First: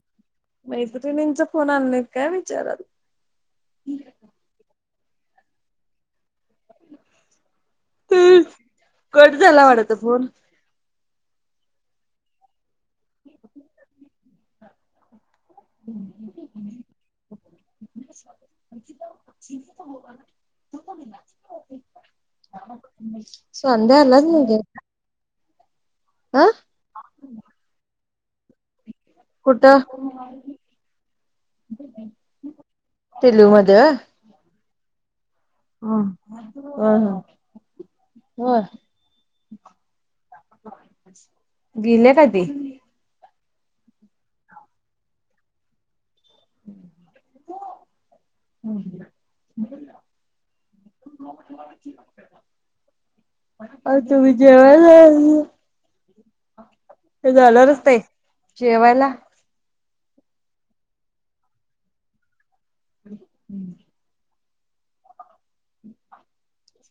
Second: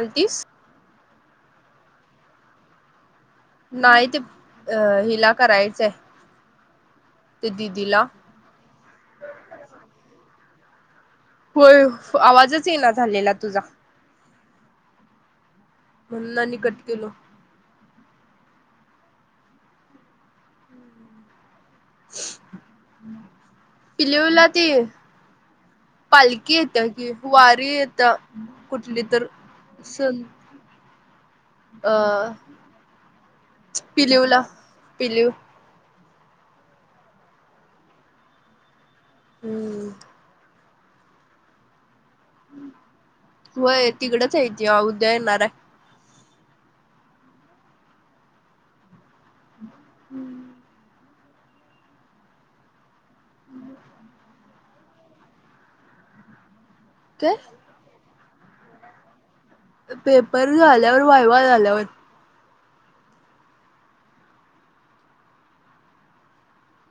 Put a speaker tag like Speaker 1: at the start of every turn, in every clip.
Speaker 1: आणि तीस
Speaker 2: मैत्रिणींचा फोन आणलायत काय विचारालोय.
Speaker 1: नाही ते अ हिला करायचंय हाय. ते दिदीला.
Speaker 2: कट कट झाला वाटत फोन.
Speaker 1: होय आवाजच ये ना झालेला तुझा. म्हणून आणि कट केलो.
Speaker 2: अ हो त [inaudible] संध्या हाय नाग
Speaker 1: पिलिवला
Speaker 2: उदे.
Speaker 1: ते पालखी येत कि वारी येत कुठली तर.
Speaker 2: कुठ.
Speaker 1: सन अ
Speaker 2: टिलू मध्ये
Speaker 1: पिलीव ला पिलीव.
Speaker 2: ह ह ह होय.
Speaker 1: हम्म
Speaker 2: गेल्या का ती.
Speaker 1: त तिकडेच हाय ती उद्या येणार आहे.
Speaker 2: हम् ह [inaudible] अ तू जेवाला जायचं नाही. ते
Speaker 1: काय
Speaker 2: जाणारच नाहीत जेवायला.
Speaker 1: पेपर झाल्यावर वायवा झाल्यावर.
Speaker 2: हम हू.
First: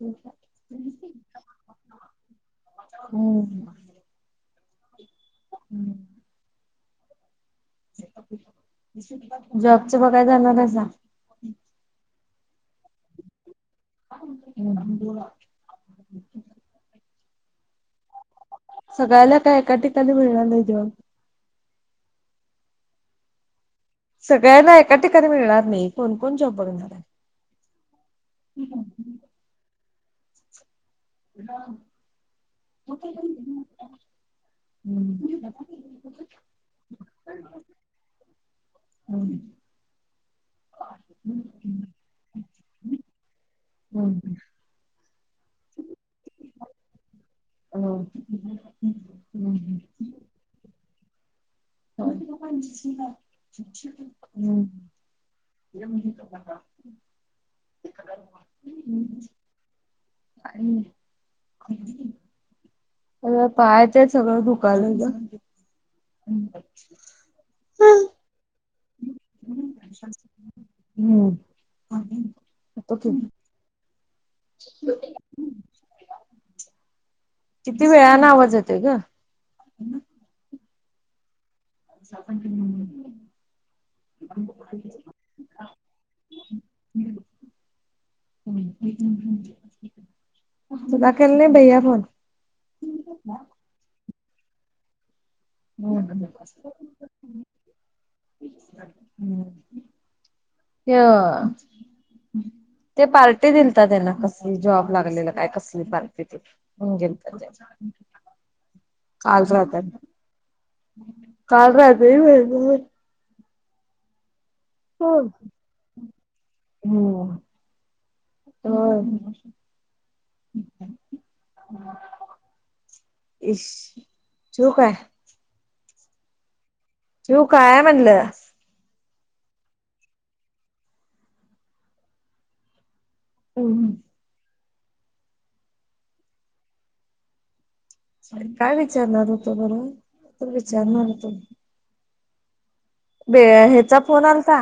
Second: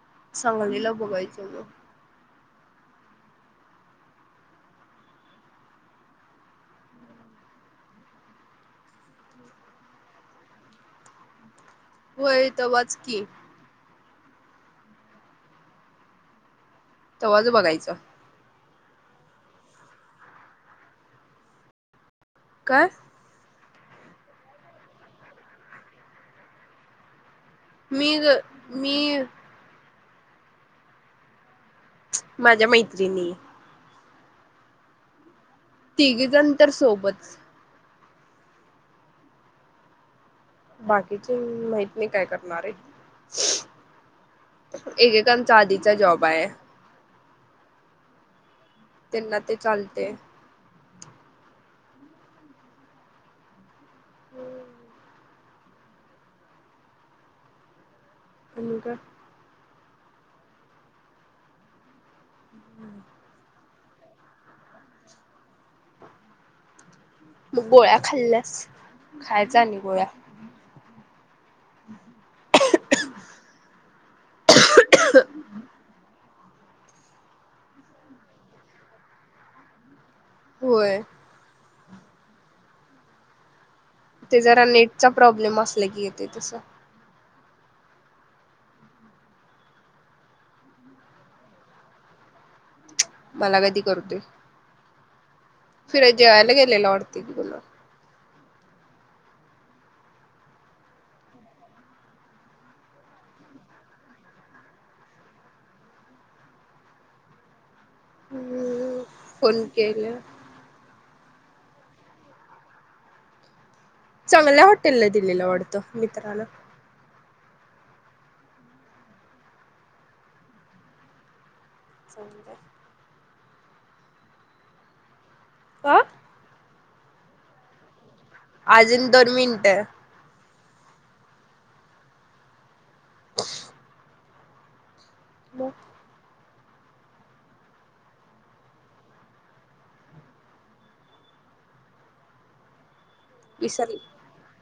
Speaker 2: हम.
Speaker 1: सांगलीला बोघायचं मग.
Speaker 2: हम. हम्म. जॉबच बघायला जाणार हायसा.
Speaker 1: होय तवाच की.
Speaker 2: हम्म.
Speaker 1: तवाज बघायचं.
Speaker 2: सगळयला काय एका ठिकाणी मिळणार नाही जॉब.
Speaker 1: काय.
Speaker 2: सगळ्यांना एका ठिकाणी मिळणार नाही कोण कोण जॉब बघणार आहे.
Speaker 1: मी ग मी. माझ्या मैत्रिणी
Speaker 2: हम् [unintelligible]
Speaker 1: तिघेजण तर सोबत.
Speaker 2: हम.
Speaker 1: बाकीची माहत काय करणार आहे.
Speaker 2: हम्म
Speaker 1: एकेकांचा आधीचा जॉब आहे.
Speaker 2: ह
Speaker 1: त्यांना ते चालते
Speaker 2: हम् हे
Speaker 1: आणि का
Speaker 2: ् का पाहायचंय सगळं दुकान हम
Speaker 1: मग गोळ्या खाल्ल्यास खायचा आणि गोळ्या
Speaker 2: हम्म ह् किती वेळाने आवाज येते ग
Speaker 1: होय
Speaker 2: सपण क
Speaker 1: ते जरा नेटचा प्रॉब्लेम असला की येते तसं
Speaker 2: हो नबर दाखल नाही भैया फण
Speaker 1: मला कधी करते फिर अजेय गेले लॉडते गुल
Speaker 2: ह ते पार्टी दिलत त्यांना कसली जॉब लागलेल काय कसली पार्टी त ह गे
Speaker 1: फोन केले
Speaker 2: काल राहते हो
Speaker 1: चांगल्या हॉटेलला दिलेला आवडतं मित्रांना
Speaker 2: हो हो
Speaker 1: च आहे
Speaker 2: इ शू काय
Speaker 1: आ,,
Speaker 2: ठिव काय मनल?
Speaker 1: आजुन दोन मिनटंऽ
Speaker 2: हमम हमम
Speaker 1: ब
Speaker 2: काय विचारणार होतो बला त विचारणार होतो बे
Speaker 1: विसरली
Speaker 2: ह्याचा फोन आलता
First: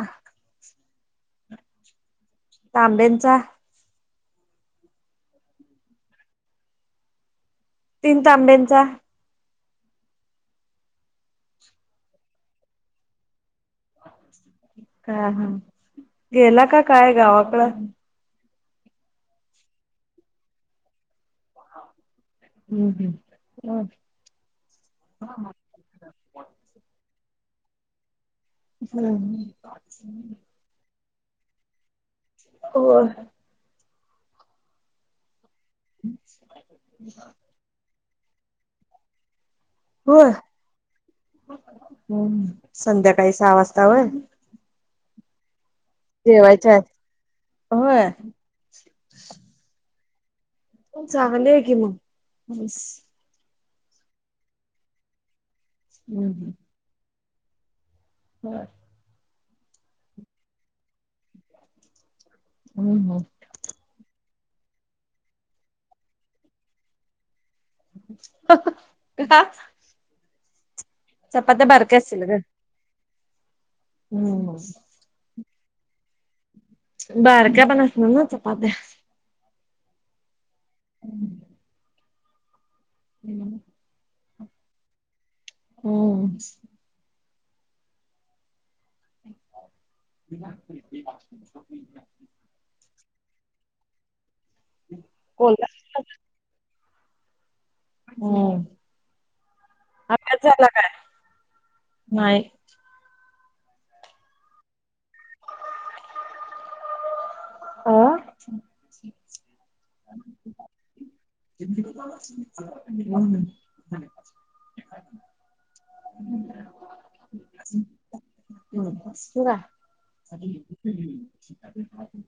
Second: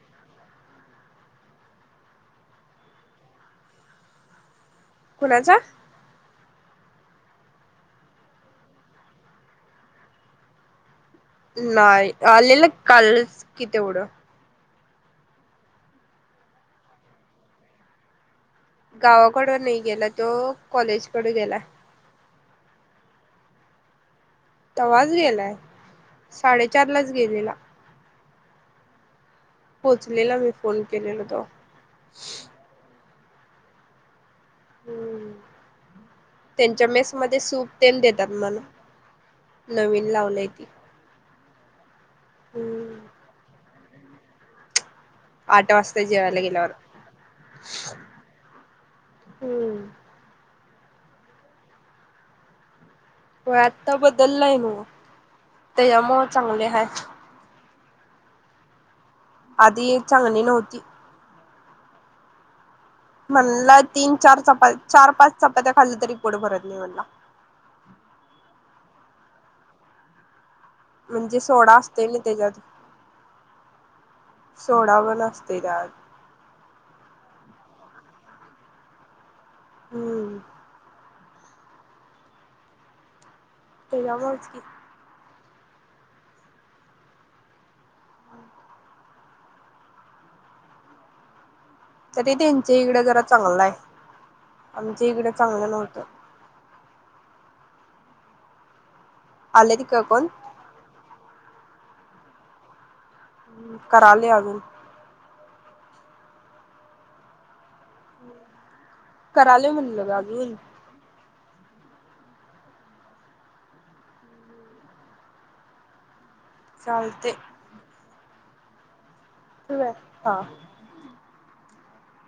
Speaker 2: तांब्यांचा
Speaker 1: कोुणाचा
Speaker 2: तीन तांब्यांचा
Speaker 1: नाही,, आलेलं कालच कि तेवढं.
Speaker 2: हां, हा,, गेला का काय गावाकड?
Speaker 1: गावाकडं नाही गेला तो,, कॉलेजकड गेलाय.
Speaker 2: हम्म हम्म, होय.
Speaker 1: तवा्हाच गेलाय,, साडेचार लाच गेलेला.
Speaker 2: हो,
Speaker 1: पोहोचलेला मी फोन केलेला तवा.
Speaker 2: होय,
Speaker 1: त्यांच्या मेस मध्ये सूप तन देतात म्हण,,, नवीन लावलंय कीऽ
Speaker 2: हम्म,, संध्याकाळी सहा वाजता वय?
Speaker 1: आठ वाजता जेवायला गेल्यावर.
Speaker 2: जेवायच्या आहेत होय.
Speaker 1: हम्म
Speaker 2: चांगले आहे की मग,, मेसऽ
Speaker 1: होय आत्ता बदललाय मग त्यायामुळ चांगले हाय.
Speaker 2: बर.
Speaker 1: आधी चांगली नव्हती.
Speaker 2: हम्म हम्म.
Speaker 1: म्हणला तीन चार चपात्या चार पाच चपात्या खाल्ल्या तरी पोट भरत नाही म्हणला.
Speaker 2: ते काय.
Speaker 1: म्हणजे सोडा
Speaker 2: बारक्या
Speaker 1: असतोय तेनी
Speaker 2: असतील ग
Speaker 1: त्याच्यात सोडा पण असतोय त्यात.
Speaker 2: बारक्या पण असणार ना चपात्या.
Speaker 1: हम्म.
Speaker 2: [inaudible] हम्म.
Speaker 1: तेज्यामुळच की.
Speaker 2: हम्म.
Speaker 1: हम्म.
Speaker 2: [unintelligible]
Speaker 1: तरी त्यांच्या इकडं जरा चांगलं हाय आमच्या इकडं
Speaker 2: कोल्हा
Speaker 1: चांगलं नव्हतं.
Speaker 2: हम्म.
Speaker 1: आले तीक पण.
Speaker 2: झाला काय नाही.
Speaker 1: हम्म कराले अजुन. कराले म्हणलं ग अजून
Speaker 2: अं. [unintelligible] [inaudible]
Speaker 1: चालते. ठेवू काय हा
Speaker 2: [unintelligible]